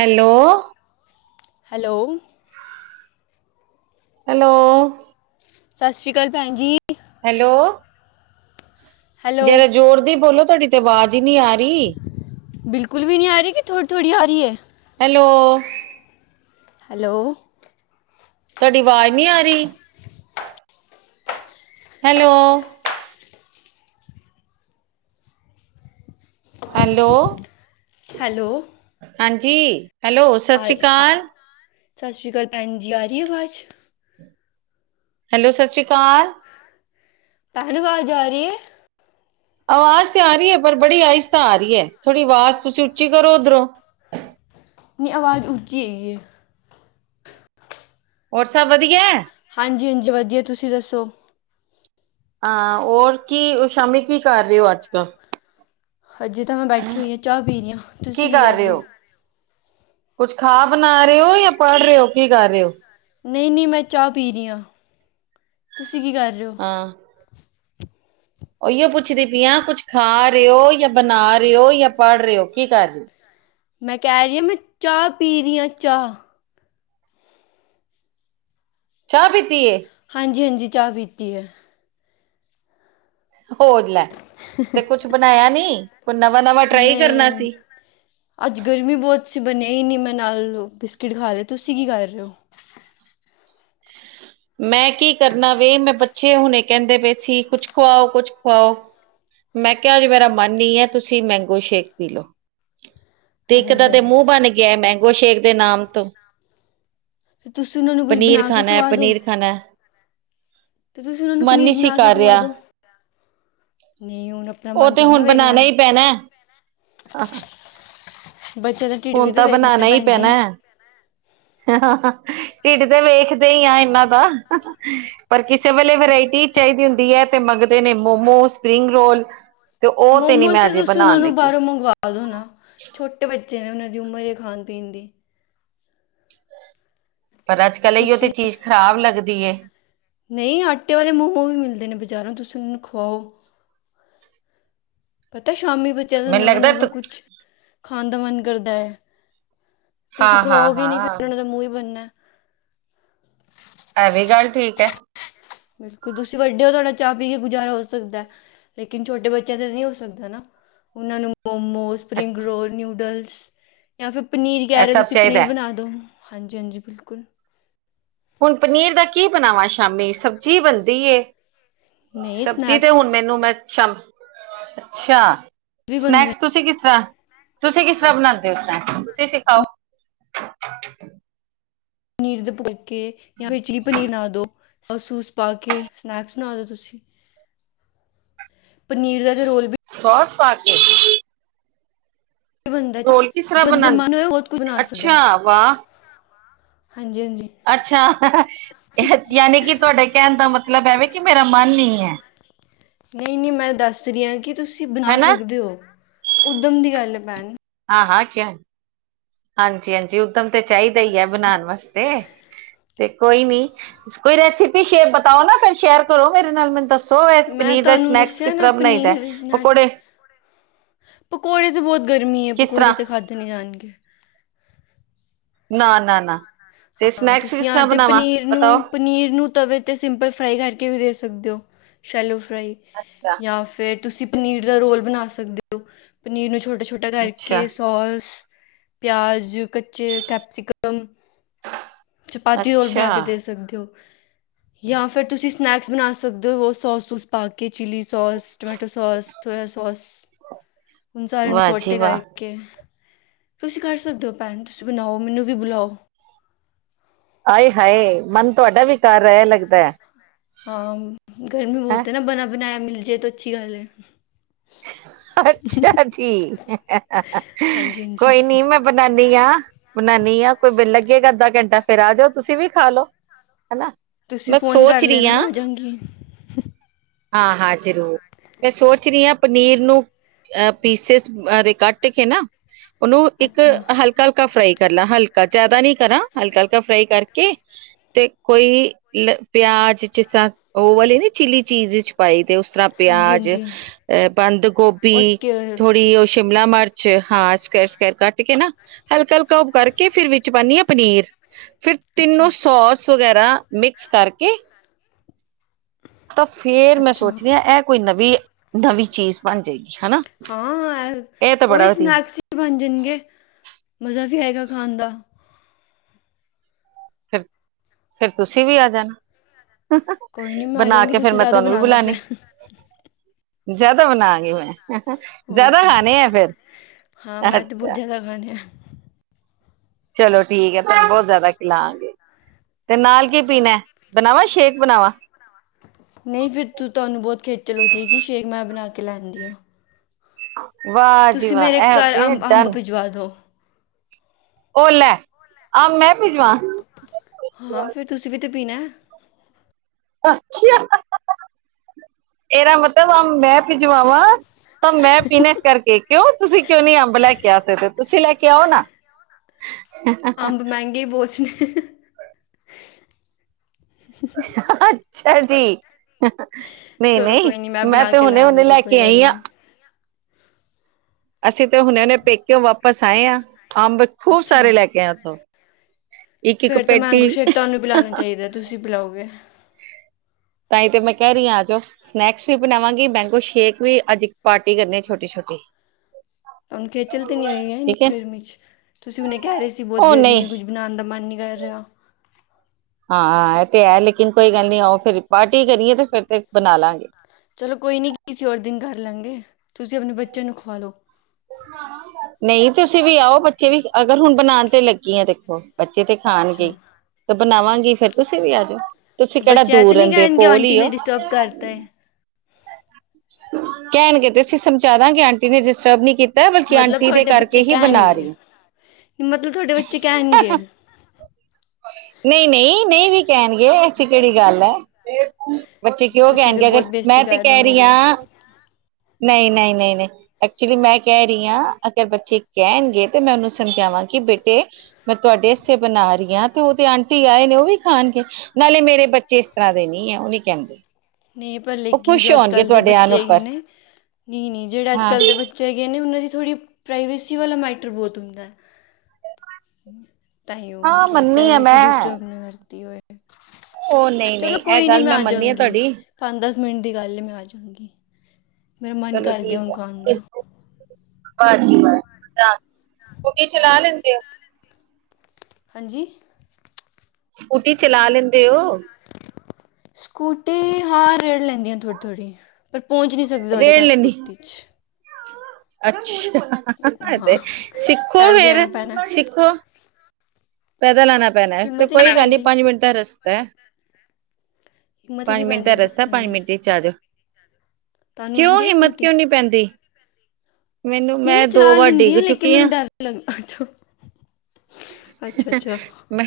Hello hello hello ਸਤਿ ਸ਼੍ਰੀ ਅਕਾਲ ਭੈਣ ਜੀ ਹੈਲੋ ਹੈਲੋ ਜਰਾ ਜ਼ੋਰ ਦੀ ਬੋਲੋ ਤੁਹਾਡੀ ਤੇ ਅਵਾਜ਼ ਹੀ ਨਇ ਆ ਰਹੀ ਬਿਲਕੁਲ ਵੀ ਨਹੀਂ ਆ ਰਹੀ ਕਿ ਥੋੜੀ ਥੋੜ੍ਹੀ ਆ ਰਹੀ ਹੈ ਹੈਲੋ ਹੈਲੋ ਤੁਹਾਡੀ ਆਵਾਜ਼ ਨੀ ਆ ਰਹੀ ਹੈਲੋ ਹੈਲੋ ਹੈਲੋ ਹਾਂਜੀ ਹੈਲੋ ਸਤਿ ਆ ਸ਼੍ਰੀ ਰਹੀ ਆ ਅਕਾਲ ਸਤਿ ਸ਼੍ਰੀ ਅਕਾਲ ਭੈਣ ਜੀ ਆ ਰਹੀ ਆਵਾਜ਼ ਹੈਲੋ ਸਤਿ ਸ਼੍ਰੀ ਅਕਾਲ ਪਹਿਨ ਆਵਾਜ ਆ ਰਹੀ ਹੈ ਆਵਾਜ਼ ਤੇ ਆ ਰਹੀ ਹੈ ਪਰ ਬੜੀ ਆਹਿਸ ਤਾਂ ਆ ਰਹੀ ਹੈ ਥੋੜੀ ਆਵਾਜ਼ ਤੁਸੀਂ ਉੱਚੀ ਕਰੋ ਉੱਧਰੋਂ ਨਹੀਂ ਆਵਾਜ਼ ਉੱਚੀ ਆਈ ਹੈ ਹੋਰ ਸਭ ਵਧੀਆ ਹਾਂਜੀ ਹਾਂਜੀ ਵਧੀਆ ਤੁਸੀਂ ਦੱਸੋ ਹਾਂ ਹੋਰ ਕੀ ਸ਼ਾਮੀ ਕੀ ਕਰ ਰਹੇ ਹੋ ਅੱਜ ਕੱਲ੍ਹ ਅਜੇ ਤਾਂ ਮੈਂ ਬੈਠੀ ਹੋਈ ਹਾਂ ਚਾਹ ਪੀ ਰਹੀ ਹਾਂ ਤੁਸੀਂ ਕੀ ਕਰ ਰਹੇ ਹੋ ਕੁਝ ਖਾ ਬਣਾ ਰਹੇ ਹੋ ਜਾਂ ਪੜ੍ਹ ਰਹੇ ਹੋ ਕੀ ਕਰ ਰਹੇ ਹੋ ਨਹੀਂ ਨਹੀਂ ਮੈਂ ਚਾਹ ਪੀ ਰਹੀ ਹਾਂ ਤੁਸੀਂ ਕੀ ਕਰ ਰਹੇ ਹੋ ਹਾਂ ਉਹੀਓ ਪੁੱਛਦੀ ਪਈਆਂ ਕੁੱਛ ਖਾ ਰਹੇ ਹੋ ਜਾਂ ਬਣਾ ਰਹੇ ਹੋ ਜਾਂ ਪੜ ਰਹੇ ਹੋ ਕੀ ਕਰ ਰਹੇ ਹੋ ਮੈਂ ਕਹਿ ਰਹੀ ਹਾਂ ਮੈਂ ਚਾਹ ਪੀ ਰਹੀ ਹਾਂ ਚਾਹ ਚ ਪੀਤੀ ਹੈ ਹਾਂਜੀ-ਹਾਂਜੀ ਚਾਹ ਪੀਤੀ ਹੈ। ਹੋਰ ਲੈ ਤੇ ਕੁਛ ਬਣਾਇਆ, ਨੀ ਕੋਈ ਨਵਾਂ-ਨਵਾਂ ਟਰਾਈ ਕਰਨਾ ਨਹੀਂ ਸੀ। ਅੱਜ ਗਰਮੀ ਬਹੁਤ ਸੀ ਬਣਿਆ, ਹੀ ਨਹੀਂ ਮੈਂ ਨਾਲ ਬਿਸਕਿਟ ਖਾ ਲਏ ਤੁਸੀਂ ਕੀ ਕਰ ਰਹੇ ਹੋ। ਮੈਂ ਕੀ ਕਰਨਾ ਵੀੇ ਮੈਂ ਬੱਚੇ ਹੁਣੇ ਕਹਿੰਦੇ ਪੇ ਸੀ, ਕੁੱਛ ਖੁਵਾਓ ਕੁੱਛ ਖੁਵਾਓ। ਮੈਂ ਕਿਹਾ ਅਜ ਮੇਰਾ ਮਨ ਹੀ ਹੈ ਤੁਸੀਂ ਮੈਂਗੋ ਸ਼ੇਕ ਪੀ ਲੋ, ਤੇ ਇੱਕ ਹਾਏ ਦਾ ਤੇ ਹਾਏ ਮੂੰਹ ਬਣ ਗਿਆ ਮੈਂਗੋ ਸ਼ੇਕ ਦੇ ਨਾਮ ਤੋਂ, ਤੁਸੀਂ ਉਹਨਾ ਨੂੰ ਕੁਝ ਪਨੀਰ ਬਣਾ ਕੇ ਖਾਣਾ ਹੈ ਖਵਾ ਦੋ। ਪਨੀਰ ਉਹਨਾਂ ਨੂੰ ਮਨ ਪਨੀਰ ਨਹੀਂ ਸੀ ਬਣਾ ਕੇ ਕਰ ਖਵਾ ਰਿਹਾ। ਦਿਓ ਨਹੀਂ ਹੁਣ ਆਪਣਾ ਉਹ ਮਨ ਤੇ ਥੋੜ੍ਹਾ ਨਾ ਹੁਣ ਵੇਖਣਾ ਬਣਾਣਾ ਹੈ। ਹੀ ਪੈਣਾ, ਬੱਚੇ ਦੇ, ਹੁਣ ਤਾਂ ਬਣਾਣਾ ਹੀ ਪੈਣਾ। ਹ ਢਿਡ ਤੇ ਵੇਖਦੇ ਹੀ ਆ ਇਹਨਾਂ ਦਾ, ਪਰ ਕਿਸੇ ਵੇਲੇ ਵਰਾਇਟੀ ਚਾਹੀਦੀ ਹੁੰਦੀ ਹੈ, ਤੇ ਮੰਗਦੇ ਨੇ ਮੋਮੋ ਸਪਰਿੰਗ ਰੋਲ ਤੇ ਉਹ ਤੇ ਨੀ ਮੈਂ ਅਜੇ ਬਣਾਣ ਲੱਗੀ। ਬਣਾ ਦਿਓ ਨਾ ਛੋਟੇ ਬੱਚੇ ਨੇ, ਉਹਨਾਂ ਦੀ ਉਮਰ ਹੀ ਖਾਣ ਪੀਣ ਦੀ। ਪਰ ਅੱਜ-ਕੱਲ ਹੀ ਉਹ ਤੇ ਤੁਸੀਂ ਚੀਜ਼ ਖਰਾਬ ਲੱਗਦੀ। ਨਹੀਂ ਆਟੇ ਵਾਲੇ ਮੋਮੋ ਵੀ ਮਿਲਦੇ ਨੇ ਬਜ਼ਾਰੋਂ ਤੁਸੀਂ ਮਨੂੰ ਖਵਾਓ ਪਤਾ ਸ਼ਾਮੀ ਬੱਚਿਆਂ ਦਾ ਮੈਨੂੰ ਨਵਾਂ ਲੱਗਦਾ ਨਵਾਂ ਤ ਕੁਛ ਖਾਣ ਦਾ ਮਨ ਕਰਦਾ ਹੈ ਤੁਸੀਂ ਹਾਂ ਹਾਂ ਖਵਾਓਗੇ ਨੀ ਫਿਰ ਹਾਂ ਉਹਨਾਂ ਦਾ ਮੂੰਹ ਹੀ ਬਣਨਾ। ਇਹ ਵੀ ਗੱਲ ਠੀਕ ਹੈ। ਬਿਲਕੁਲ ਤੁਸੀਂ ਵੱਡੇ ਹੋ ਤੁਹਾਡਾ ਚਾਹ ਪੀ ਕੇ ਗੁਜਾਰਾ ਹੋ ਸਕਦਾ। ਲੇਕਿਨ ਛੋਟੇ ਬੱਚਿਆਂ ਤਾਂ ਨਹੀਂ ਹੋ ਸਕਦਾ ਨਾ ਉਹਨਾਂ ਨੂੰ ਮੋਮੋ, ਸਪਰਿੰਗ ਅੱਛਾ ਰੋਲ, ਨਿਊਡਲਸ ਜਾਂ ਫਿਰ ਪਨੀਰ ਇਹ ਕਹਿ ਰਹੇ ਹੋ ਸਭ ਤੁਸੀਂ ਪਨੀਰ ਚਾਹੀਦਾ ਬਣਾ ਦੋ। ਹਾਂਜੀ ਹਾਂਜੀ ਬਿਲਕੁਲ। ਹੁਣ ਪਨੀਰ ਦਾ ਕੀ ਬਣਾਵਾਂ ਸ਼ਾਮੀ ਸਬਜ਼ੀ ਬਣਦੀ ਨਹੀਂ ਸਬਜ਼ੀ ਤੇ ਸਨੈਕਸ ਹੁਣ ਮੈਨੂੰ ਮੈਂ ਅੱਛਾ ਵੀ ਬਣਦੇ ਸਨੈਕਸ ਤੁਸੀਂ ਕਿਸ ਤਰ੍ਹਾਂ ਤੁਸੀਂ ਕਿਸ ਤਰ੍ਹਾਂ ਬਣਾਦੇ ਹੋ ਸਨੈਕਸ ਤੁਸੀਂ ਨੇ ਸਿਖਾਓ। ਪਨੀਰ ਦੇ ਫੁਲਕੇ ਜਾਂ ਫਿਰ ਚਲੀ ਪਨੀਰ ਬਣਾ ਦੋ ਸੂਸ ਪਾ ਕੇ ਸਨੈਕਸ ਬਣਾ ਦੋ ਤੁਸੀਂ ਪਨੀਰ ਦਾ ਰੋਲ ਵੀ ਸੋਸ ਪਾ ਕੇ ਬਣਦਾ ਰੋਲ ਕਿਸ ਤਰ੍ਹਾਂ ਜੇ ਬੰਦੇ ਬਣਾ ਦਾ ਮਨ ਹੋਏ ਬਹੁਤ ਕੁਝ ਬਣਾ ਅੱਛਾ ਵਾਹ ਹਾਂਜੀ-ਹਾਂਜੀ। ਅੱਛਾ ਯਾਨੀ ਕਿ ਤੁਹਾਡੇ ਕਹਿਣ ਦਾ ਮਤਲਬ ਐਵੇ ਕਿ ਮੇਰਾ ਮਨ ਨਹੀਂ ਹੈ। ਨਹੀਂ-ਨਹੀਂ, ਮੈਂ ਦੱਸ ਰਹੀ ਹਾਂ ਕਿ ਤੁਸੀਂ ਬਣਾ ਹਨਾ ਸਕਦੇ ਹੋ ਉਦਮ ਦੀ ਗੱਲ ਹੈ ਭੈਣ ਹਾਂ-ਹਾਂ, ਕਿਆ। ਹਾਂਜੀ-ਹਾਂਜੀ, ਉਦਮ ਤਾਂ ਚਾਹੀਦਾ ਹੀ ਹੈ, ਬਣਾਉਣ ਵਾਸਤੇ ਤੇ। ਕੋਈ ਨੀ ਕੋਈ ਰੈਸਿਪੀ ਸ਼ੇਅਰ ਬਤਾਓ, ਨਾ ਫੇਰ ਸ਼ੇਅਰ ਕਰੋ ਮੇਰੇ ਨਾਲ ਮੈਨੂੰ ਦੱਸੋ। ਸੋ ਮੈਂ ਪਨੀਰ ਦਾ ਤੁਹਾਨੂੰ ਸਨੈਕਸ ਦੱਸਿਆ ਕਿਸ ਨਾ ਤਰ੍ਹਾਂ ਬਣਾਈ ਦਾ ਪਨੀਰ ਦੇ ਪਕੌੜੇ ਸਨੈਕਸ ਪਕੌੜੇ ਤਾਂ ਬਹੁਤ ਗਰਮੀ ਹੈ, ਕਿਸ ਤਰ੍ਹਾਂ ਪਕੌੜੇ ਤਾਂ ਖਾਧੇ ਨੀ ਜਾਣਗੇ। ਨਾ-ਨਾ-ਨਾ ਹਾਂ ਤੁਸੀਂ ਆ ਤੇ ਪਨੀਰ ਨੂੰ ਬਤਾਓ ਪਨੀਰ ਨੂੰ ਤਵੇ 'ਤੇ ਸਿੰਪਲ ਫਰਾਈ ਕਰਕੇ ਵੀ ਦੇ ਸਕਦੇ ਹੋ ਸ਼ੈਲੋ ਫਰਾਈ ਅੱਛਾ। ਜਾਂ ਫੇਰ ਤੁਸੀਂ ਪਨੀਰ ਦਾ ਰੋਲ ਬਣਾ ਸਕਦੇ ਹੋ, ਪਨੀਰ ਨੂੰ ਛੋਟੇ ਛੋਟੇ ਟਾ ਅੱਛਾ ਕਰਕੇ ਸੋਸ ਪਿਆਜ ਕੱਚੇ ਕੈਪਸੀਕਮ ਚਪਾਤੀ ਰੋਲ ਅੱਛਾ ਬਣਾ ਕੇ ਦੇ ਸਕਦੇ ਹੋ, ਜਾਂ ਫਿਰ ਤੁਸੀਂ ਸਨੈਕਸ ਬਣਾ ਸਕਦੇ, ਹੋ ਸੋਸ ਸੂਸ ਪਾ ਕੇ chilli sauce tomato sauce soya sauce [unintelligible] ਹੁਣ ਸਾਰਿਆ ਨੂੰ ਵਾਹ ਜੀ ਸੋਟੇ ਵਾਹ ਕਰਕੇ ਤੁਸੀਂ ਕਰ ਸਕਦੇ ਹੋ ਭੈਣ ਤੁਸੀਂ ਬਣਾਓ ਮੈਨੂੰ ਵੀ ਬੁਲਾਓ ਆਾਏ ਹਾਏ ਮਨ ਤੁਹਾਡਾ ਵੀ ਕਰ ਰਿਹਾ ਲੱਗਦਾ। ਹਾਂ ਗਰਮੀ ਹੈਂ ਬਹੁਤ ਨਾ ਬਣਾ ਬਣਾਇਆ, ਮਿਲ ਜਾਏ ਤਾਂ ਅੱਛੀ ਗੱਲ ਹੈ। ਅੱਛਾ ਜੀ ਹਾਂਜੀ ਹਾਂਜੀ ਕੋਈ ਨੀ ਮੈਂ‌ ਬਨਾਨੀ ਆ ਬਨਾਨੀ ਹਾ ਕੋਈ ਬਿੱਨ ਲੱਗੇਗਾ, ਅੱਧਾ ਘੰਟਾ ਫੇਰ ਆ ਜਾਓ ਤੁਸੀਂ ਵੀ ਖਾਲੋ। ਹਨਾ। ਤੁਸੀਂ ਫ਼ੋਨ ਕਰ ਲੈਣਾ ਹਾਂ ਮੈਂ ਆ ਜਾਂਗੀ। ਹਾਂ ਹਾਂ ਜ਼ਰੂਰ ਮੈਂ ਸੋਚ ਰਹੀ ਹਾਂ। ਪਨੀਰ ਨੂੰ ਅਹ ਪੀਸਿਸ ਕੱਟ ਕੇ ਨਾ ਉਹਨੂੰ ਇੱਕ ਅੱਛਾ ਹਲਕਾ ਹਲਕਾ ਹਲਕਾ ਫਰਾਈ ਕਰ ਲਾਂ ਹਲਕਾ ਜਿਆਦਾ ਨ ਕਰਾਂ ਹਲਕਾ ਹਲਕਾ ਫਰਾਈ ਕਰਕੇ ਤੇ ਕੋਈ ਲ ਪਿਆਜ ਚ ਉਹ ਵਾਲੀ ਨੀ ਚਿੱਲੀ ਚੀਜ਼ ਚ ਪਾਈ ਤੇ ਉਸ ਤਰ੍ਹਾਂ ਹਾਂਜੀ ਪਿਆਜ ਹਾਂਜੀ ਅਹ ਬੰਦ ਗੋਭੀ ਉਸਕੇ ਥੋੜੀ ਉਹ, ਸ਼ਿਮਲਾ ਮਿਰਚ ਹਾਂ ਸਕਿਏਰ ਸਕਿਏਰ ਕੱਟ ਕੇ ਨਾ, ਹਲਕਾ ਹਲਕਾ ਉਪ ਕਰਕੇ ਫਿਰ ਵਿੱਚ ਪਾਉਂਦੀ ਹਾਂ ਪਨੀਰ ਫਿਰ ਤਿੰਨੋ ਅੱਛਾ ਸੋਸ ਵਗੈਰਾ ਮਿਕਸ ਕਰਕੇ ਤਾਂ ਫੇਰ ਮੈਂ ਅੱਛਾ ਸੋਚਦੀ ਹਾਂ ਇਹ ਕੋਈ ਨਵੀਂ ਨਵੀਂ ਚੀਜ਼ ਬਣ ਜਾਏਗੀ ਹਨਾ। ਹਾਂ ਇਹ ਤਾਂ ਉਹੀ ਬੜਾ ਵਧੀਆ ਸਨੈਕਸ ਹੀ ਬਣ ਜਾਣਗੇ ਮਜ਼ਾ ਵੀ ਆਏਗਾ ਖਾਣ ਦਾ। ਫਿਰ ਫੇਰ ਤੁਸੀਂ ਵੀ ਆ ਜਾਣਾ। ਕੋਈ ਨਹੀਂ ਮੈਂ ਆ ਬਣਾ ਜਾਂਗੀ ਕੇ ਫੇਰ ਤੁਸੀਂ ਮੈਂ ਜ਼ਿਆਦਾ ਤੁਹਾਨੂੰ ਵੀ ਬਣਾਉਣਾ ਬੁਲਾਣੀ ਫਿਰ ਜ਼ਿਆਦਾ ਬਣਾਵਗੀ ਮੈਂ ਹੋਰ ਜ਼ਿਆਦਾ ਕੀ ਖਾਣੇ ਆ ਫਿਰ ਹਾਂ ਮੈਂ ਤਾਂ ਅੱਛਾ। [unintelligible] ਚਲੋ ਠੀਕ ਹੈ ਬਹੁਤ ਜ਼ਿਆਦਾ ਖਿਲਾਾਂਗੇ ਤੇ ਨਾਲ ਕੀ ਪੀਣਾ ਐ। ਬਣਾਵਾਾਂ ਸ਼ੇਕ ਬਣਾਵਾਾਂ? ਨਹੀਂ ਫੇਰ ਰ ਤੂੰ ਤੁਵਾਨੂੰ ਬਹੁਤ ਖੇਚਲ ਹੋ ਜੇਗੀ ਸ਼ੇਕ ਮੈਂ ਬਣਾ ਕੇ ਲੈ ਆਨੀ ਆਂ। ਵਾਹ ਜੀ ਵਾਹ ਮੇਰੇ ਐ ਘਰ ਹੁੰਦੀ ਏ ਅੰਬ ਡਨ। [unintelligible] ਓਹ ਲੈ ਆਹ ਮੈਂ ਭਿੱਜਵਾਂ ਹਾਂ ਫੇਰ ਤੁਸੀਂ ਵੀ ਤੇ ਪੀਣਾ। ਅਛਾ ਇਹਦਾ ਮਤਲਬ ਆਮ ਮੈਂ ਭਿਜਵਾਵਾਂ? ਤਾਂ ਮੈਂ ਪੀਣਾ ਇਸ ਕਰਕੇ ਕਿਉਂ ਤੁਸੀਂ ਕਿਉਂ ਨੀ ਅੰਬ ਲੈ ਕੇ ਆ ਸਕਦੇ ਹੋ ਤੁਸੀਂ ਲੈ ਕੇ ਆਓ ਨਾ, ਅੰਬ ਮਹਿੰਗੇ ਬਹੁਤ ਨੇ। ਅੱਛਾ ਜੀ ਨਹੀਂ ਚਲੋ ਨਹੀਂ ਕੋਈ ਮੈਂ ਬਣਾ ਤੇ ਕੇ ਹੁਨੇ ਹੁਨੇ ਲਾਂਗੀ ਲੈ ਕੋਈ ਕੇ ਗੱਲ ਆਈ ਆਂ। ਨਹੀਂ ਅਸੀਂ ਤੇ ਹੁਣੇ ਹੁਣੇ ਪੇਕਿਓ ਵਾਪਸ ਆਏ ਹਾਂ ਅੰਬ ਖੂਬ ਸਾਰੇ ਅੱਛਾ ਲੈ ਕੇ ਆਏ ਉੱਥੋਂ। ਇੱਕ ਇੱਕ ਫਿਰ ਤਾਂ ਪੇਟੀ। ਮੈਂਗੋ ਸ਼ੇਕ ਤੁਹਾਨੂੰ ਪਿਲਾਉਣਾ [unintelligible] ਚਾਹੀਦਾ ਤੁਸੀਂ ਬਿਲਾਓਗੇ? ਤਾਂ ਹੀ ਤੇ ਮੈਂ ਕਹਿ ਰਹੀ ਹਾਂ ਆਜੋੋ। ਸਨੈਕਸ ਵੀ ਬਣਾਵਾਂਗੀ ਮੈਂਗੋ ਸ਼ੇਕ ਵੀ ਅੱਜ ਏਕ ਪਾਰਟੀ ਕਰਨੀ ਛੋਟੀ ਛੋਟੀ, ਤੁਵਾਨੂੰ ਖੇਚਲ ਤੇ ਨੀ ਹੋਈ ਨੀ ਠੀਕ ਹੈ ਗਰਮੀ ਚ ਤੁਸੀਂ ਹੁਨੇ ਕਹਿ ਰਹੇ ਸੀ ਬਹੁਤ ਉਹ ਗਰਮੀ ਨਹੀਂ ਹੈ ਕੁਝ, ਨਹਾਨ ਦਾ ਮਨ ਨੀ ਕਰ ਰਿਹਾ। ਹਾਂ ਇਹ ਤੇ ਹੈ ਲੇਕਿਨ ਕੋਈ ਗੱਲ ਨੀ ਆਓ ਫੇਰ ਪਾਰਟੀ ਕਰੀਏ ਤੇ ਫਿਰ ਤੇ ਬਣਾ ਲਾਂਗੇ। ਚਲੋ ਕੋਈ ਨੀ ਕਿਸੀ ਹੋਰ ਦਿਨ ਕਰ ਲਾਂਗੇ ਤੁਸੀਂ ਆਪਣੇ ਬੱਚਿਆਂ ਨੂੰ ਖਵਾ ਲੋ। ਨਹੀਂ ਤੁਸੀਂ ਵੀ ਆਓ ਬੱਚੇ ਵੀ ਅਗਰ ਹੁਣ ਬਨਾਣ ਤੇ ਲੱਗੀ ਆ ਦੇਖੋ। ਬੱਚੇ ਤੇ ਖਾਣਗੇ ਈ ਅੱਛਾ ਤੇ ਬਣਾਵਾਂਗੀ ਫੇਰ ਤੁਸੀਂ ਵੀ ਆਜੋ। ਤੁਸੀਂ ਤਾਂ ਕੇੜਾ ਬੱਚੇ ਐ ਦੂਰ ਤਾਂ ਨਹੀਂ ਰਹਿੰਦੇ ਔ ਕਹਿਣਗੇ ਕੋਲ ਆਂਟੀ ਈ ਨੇ ਹੋ। [unintelligible] ਕਹਿਣਗੇ ਤੇ ਅਸੀਂ ਸਮਝਾ ਦਾਂਗੇ ਆਂਟੀ ਨੇ ਡਿਸਟਰਬ ਨਹੀ ਕੀਤਾ ਬਲਕਿ ਮਤਲਬ ਆਂਟੀ ਦੇ ਤੁਹਾਡੇ ਕਰਕੇ ਬੱਚੇ ਹੀ ਬਣਾ ਕਹਿਣਗੇ ਰਹੀ ਮਤਲਬ ਤੁਹਾਡੇ ਬੱਚੇ ਕਹਿਣਗੇ। ਨਹੀਂ ਨਹੀਂ ਨਹੀਂ ਵੀ ਕਹਿਣਗੇ ਐਸੀ ਕੇੜੀ ਗੱਲ ਹੈ। ਬੱਚੇ ਕਿਉਂ ਤੁਸੀਂ ਤਾਂ ਕਹਿਣਗੇ ਅਗਰ ਬਹੁਤ ਮੈਂ ਬੇਇੱਜ਼ਤੀ ਤੇ ਕਰ ਰਹੇ ਹੋ ਕਹਿ ਰਹੀ ਮੇਰੀ ਆਂ ਨਹੀਂ ਨਹੀਂ ਨਹੀਂ ਨਹੀਂ। ਐਕਚੁਲੀ ਮੈਂ ਕਹਿ ਰਹੀ ਹਾਂ ਅਗਰ ਬੱਚੇ ਕਹਿਣਗੇ ਤੇ ਮੈਂ ਉਹਨੂੰ ਸਮਝਾਵਾਂ ਗੀ ਬੇਟੇ, ਮੈਂ ਤੁਹਾਡੇ ਆਸਤੇ ਬਣਾ ਰਹੀ ਆਂ। ਉਹ ਤੇ ਆਂਟੀ ਆਏ ਨੇ ਉਹ ਵੀ ਖਾਣਗੇ ਨਾਲੇ ਮੇਰੇ ਬੱਚੇ ਇਸ ਤਰ੍ਹਾਂ ਦੇ ਨੀ ਹੈ ਉਹ ਨੀ ਕਹਿਣ ਗੇ। ਨਹੀਂ ਪਰ ਲੇਕਿਨ ਜੋ ਅੱਜ ਕੱਲ ਦੇ ਆਣ ਬੱਚੇ ਹੈਗੇ ਉੱਪਰ ਨੇ ਨਹੀਂ ਨਹੀਂ ਜੇੜਾ ਅੱਜ ਹਾਂ ਕੱਲ ਦੇ ਬ ਚੰਗੇ ਨੀ ਉਹਨਾਂ ਦੀ ਥੋੜ੍ਹੀ ਪ੍ਰਾਈਵੇਸੀ ਵਾਲਾ ਮੈਟਰ ਬਹੁਤ ਹੁੰਦਾ। ਤਹੀਓ ਹਾਂ ਕਿ ਮੰਨੀ ਆ ਪ੍ਰਾਈਵੇਸੀ ਮੈਂ ਡਿਸਟਰਬ ਨਾ ਕਰਤੀ ਹੋਏ। ਉਹ ਨਹੀਂ ਨਹੀਂ ਇਹ ਗੱਲ ਮੈਂ ਮੰਨੀ ਆ ਤੁਹਾਡੀ। ਪੰਜ ਦਸ ਮਿੰਟ ਦੀ ਗੱਲ ਹੈ ਮੈਂ ਆ ਜਾਂਗੀ ਮੇਰਾ ਮਨ ਚਲੋ ਕਰ ਗਿਆ ਠੀਕ ਹੁਣ ਖਾਣ ਹੈ ਦਾ। [unintelligible] ਸਕੂਟੀ ਚਲਾ ਲੈਂਦੇ ਓ? ਹਾਂਜੀ। ਸਕੂਟੀ ਚਲਾ ਲੈਂਦੇ ਔ? ਸਕੂਟੀ ਹਾਂ ਰੇੜ ਲੈਂਨੀ ਆ ਥੋੜ੍ਹੀ ਥੋੜ੍ਹੀ। ਪਰ ਪਹੁੰਚ ਨਹੀਂ ਸਕਦੇ ਤੁਹਾਡੇ ਰੇੜ ਘਰ ਲੈਂਦੀ ਸਕੂਟੀ 'ਚ। ਅੱਛਾ, ਹਾਂ ਤੇ ਸਿੱਖੋ ਪੈਦਲ ਹੀ ਫੇਰ, ਆਉਣਾ ਪੈਣਾ ਸਿੱਖੋ। ਪੈਦਲ ਆਣਾ ਪੈਣਾ ਤੇ ਹਿੰਮਤ ਹੀ ਕੋਈ ਨਹੀਂ ਗੱਲ ਨੀ ਪੈਂਦੀ ਪੰਜ ਮਿੰਟ ਦਾ ਰਸਤਾ ਹੈ। ਹਿੰਮਤ ਹੀ ਪੰਜ ਨਹੀਂ ਮਿੰਟ ਦਾ ਪੈਂਦੀ ਰਸਤਾ ਹੈ ਸਿੱਖਣ ਪੰਜ ਦੀ ਮਿੰਟ ਚ ਆਜੋ ਤੁਹਾਨੂੰ ਕਿਉਂ ਆਂਦੀ ਹੈ ਹਿੰਮਤ ਸਕੂਟੀ ਕਿਉਂ ਨਹੀਂ ਪੈਂਦੀ ਮੈਨੂੰ ਮੈਂ ਦੋ ਵਾਰ ਡਿੱਗ ਚੁੱਕੀ ਆ। ਲਥੋਂ [unintelligible] ਮੈਂ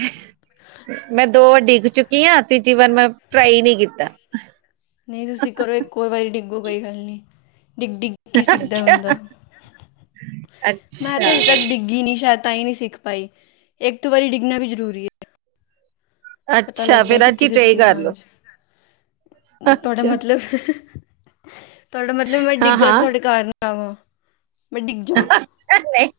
ਮੈਂ ਦੋ ਵਾਰ ਡਿੱਗ ਚੁੱਕੀ ਆਂ। ਤੀਜੀ ਵਾਰ ਮੈਂ ਟਰਾਈ ਈ ਨੀ ਕੀਤਾ। ਕੋਈ ਵਾਰੀ ਡਿੱਗੋ ਕੋਈ ਗੱਲ ਨੀ ਡਿੱਗ ਡਿੱਗ, ਕੇ ਸਿੱਖਦਾ ਅੱਛਾ ਬੰਦਾ ਮੈਂ ਤੇ ਅੱਛਾ ਹਜੇ ਤੱਕ ਡਿੱਗੀ ਨੀ ਸ਼ਾਇਦ, ਤਾਂ ਹੀ ਨਹੀਂ ਸਿੱਖ ਪਾਈ, ਇੱਕ ਵਾਰੀ ਡਿੱਗਣਾ ਵੀ ਜ਼ਰੂਰੀ ਏ। ਅੱਛਾ, ਫਿਰ ਅੱਜ ਕਿੱਥੇ ਹੀ ਟ੍ਰਈ ਗਲਤੀ ਕਰਲੋ। ਹਾਂਜੀ ਤੁਹਾਡਾ ਮਤਲਬ, ਤੁਹਾਡਾ ਮਤਲਬ, ਮੈਂ ਹਾਂ ਡਿੱਗਾ ਤੇ ਹਾਂ ਤੁਹਾਡੇ ਘਰ ਨਾ ਆਵਾਂ। ਮੈਂ ਡਿੱਗ ਜਾ ਅੱਛਾ, ਨਹੀ,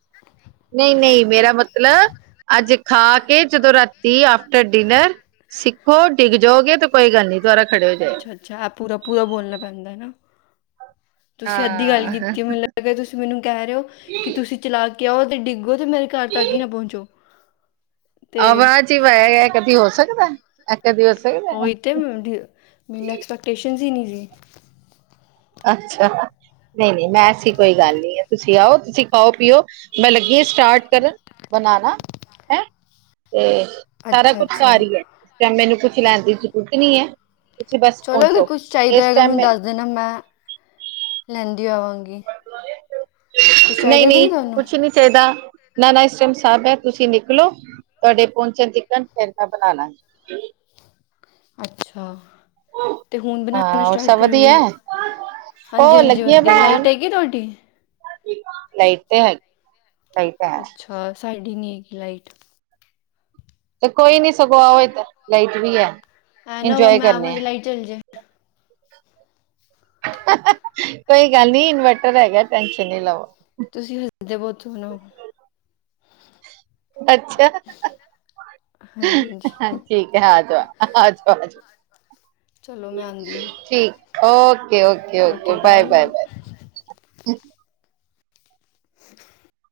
ਨਹੀ, ਨਹੀ, ਮੇਰਾ ਮਤਲਬ ਅੱਜ ਖਾ ਕੇ, ਜਦੋਂ ਰਾਤੀ ਆਫਟਰ ਡਿਨਰ, ਸਿੱਖੋ ਡਿੱਗ ਜਿਉਗੇ ਕੋਈ ਗੱਲ ਨੀ, ਦੁਆਰਾ ਖੜੇ ਹੋ ਜਾਇਓ। ਅੱਛਾ ਅੱਛਾ, ਪੂਰਾ, ਪੂਰਾ, ਬੋਲਣਾ ਪੈਂਦਾ ਹੈ ਨਾ। ਤੁਸੀਂ ਅੱਧੀ ਗੱਲ ਹਾਂ ਕੀਤੀ ਮੈਨੂੰ ਲੱਗਿਆ, ਤੁਸੀਂ ਮੈਨੂੰ ਕਹਿ ਰਹੇ ਹੋ ਕਿ ਤੁਸੀਂ ਚਲਾ ਕੇ ਆਓ ਤੇ ਡਿੱਗ [unintelligible] ਮੇਰੇ ਘਰ ਤੱਕ ਹੀ ਨਾ ਪਹੁੰਚੋ। ਤੇ ਆਵਾ 'ਚ ਹੀ ਪਇਆ ਗਿਆ, ਕਦੀ ਹੋ ਸਕਦਾ, ਇਹ ਕਦੀ ਸਕਦਾ ਓਹੀ ਤੇ, ਮੈਨੂੰ ਐਕਸਪੈਕਟੇਸ਼ਨਸ ਹੀ ਨਹੀਂ ਸੀ। ਅੱਛਾ। ਨਹੀ-ਨਹੀ, ਮੈਂ ਐਸੀ ਕੋਈ ਗੱਲ ਨਹੀ ਏ। ਤੁਸੀ ਆਓ, ਤੁਸੀ ਖਾਓ-ਪੀਓ ਮੈਂ ਲੱਗੀ ਆ ਸਟਾਰਟ ਕਰਨ ਬਨਾਨਾ। ਹੈਂ! ਤੇ ਸਾਰਾ ਅੱਛਾ ਕੁਛ ਘਾਰ ਅੱਛਾ ਹੀ ਹੈ, ਉਸ ਟੈਮ ਮੈਨੂੰ ਕੁਛ ਲੈਣ ਦੀ ਜ਼ਰੂਰਤ ਈ ਨਹੀ ਹੈ। ਤੁਸੀਂ ਬੱਸ ਪਹੁੰਚੋ, ਇਸ ਟਾਈਮ ਮੈਂ ਤੇ ਨ ਮੈਂ, ਲੈਂਦੀ ਆਵਾਂਗੀ। ਕੁਛ ਚਾਹੀਦਾ ਤਾਂ ਨਹੀਂ-ਨਹੀਂ ਨਹੀਂ ਤੁਹਾਨੂੰ ਕੁੱਛ ਨੀ ਚੇਦਾ, ਨਾ-ਨਾ ਇਸ ਟਾਈਮ ਸਭ ਹੈ, ਤੁਸੀ ਨਿਕਲੋ। ਤੁਹਾਡੇ ਪਹੁੰਚਣ ਤਿਕਣ, ਫਿਰ ਮੈਂ ਬਣਾਲਾਂਗੀ। ਅੱਛਾ, ਤੇ ਹੁਣ ਬਣਾਣਾ ਹਾਂ ਹੋਰ ਸਟਾਰਟ ਸਭ ਵਧੀਆ ਕਰੋਗੇ? ਉਹ ਹਾਂਜੀ-ਹਾਂਜੀ ਲੱਗੀ ਆ ਵੱਧੀਆ ਬਣਾਣ ਲਾਈਟ ਹੈਗੀ, ਤੁਹਾਡੀ? ਲਾਈਟ ਤੇ ਹੈ ਲਾਈ ਅੱਛਾ, ਸਾਡੀ ਨਹੀਂ ਹੇਗੀ ਲਾਈਟ। ਤੇ ਕੋਈ ਨੀ ਸਗੋਂ ਆਓ ਇੱਧਰ, ਲਾਈਟ ਵੀ ਹੈ। ਐ ਨਾ ਹੋਵਾ ਇੰਜੋਏ ਮੈਂ ਆਵਾ, ਕਰਨੇ ਤ ਆ ਲਾਈਟ ਚੱਲਜੇ। ਕੋਈ ਗੱਲ ਨੀ ਇਨਵਰਟਰ ਹੈਗਾ, ਟੈਨਸ਼ਨ ਨੀ ਲਵੋ। ਤੁਸੀਂ ਹੱਸਦੇ ਬਹੁਤ ਸੋਹਣੋ। ਅੱਛਾ। ਹਾਂਜੀ ਹਾਂਜੀ ਠੀਕ ਹੈ, ਆਜਾਓ, ਆਜੋ, ਆਜੋ। ਚਲੋ ਮੈਂ ਆਉਂਦੀ ਹਾਂ ਠੀਕ, ਓਕੇ-ਓਕੇ-ਓਕੇ, ਓਕੇ ਬਾਏ ਬਾਏ-ਬਾਏ-ਬਾਏ। [inaudible]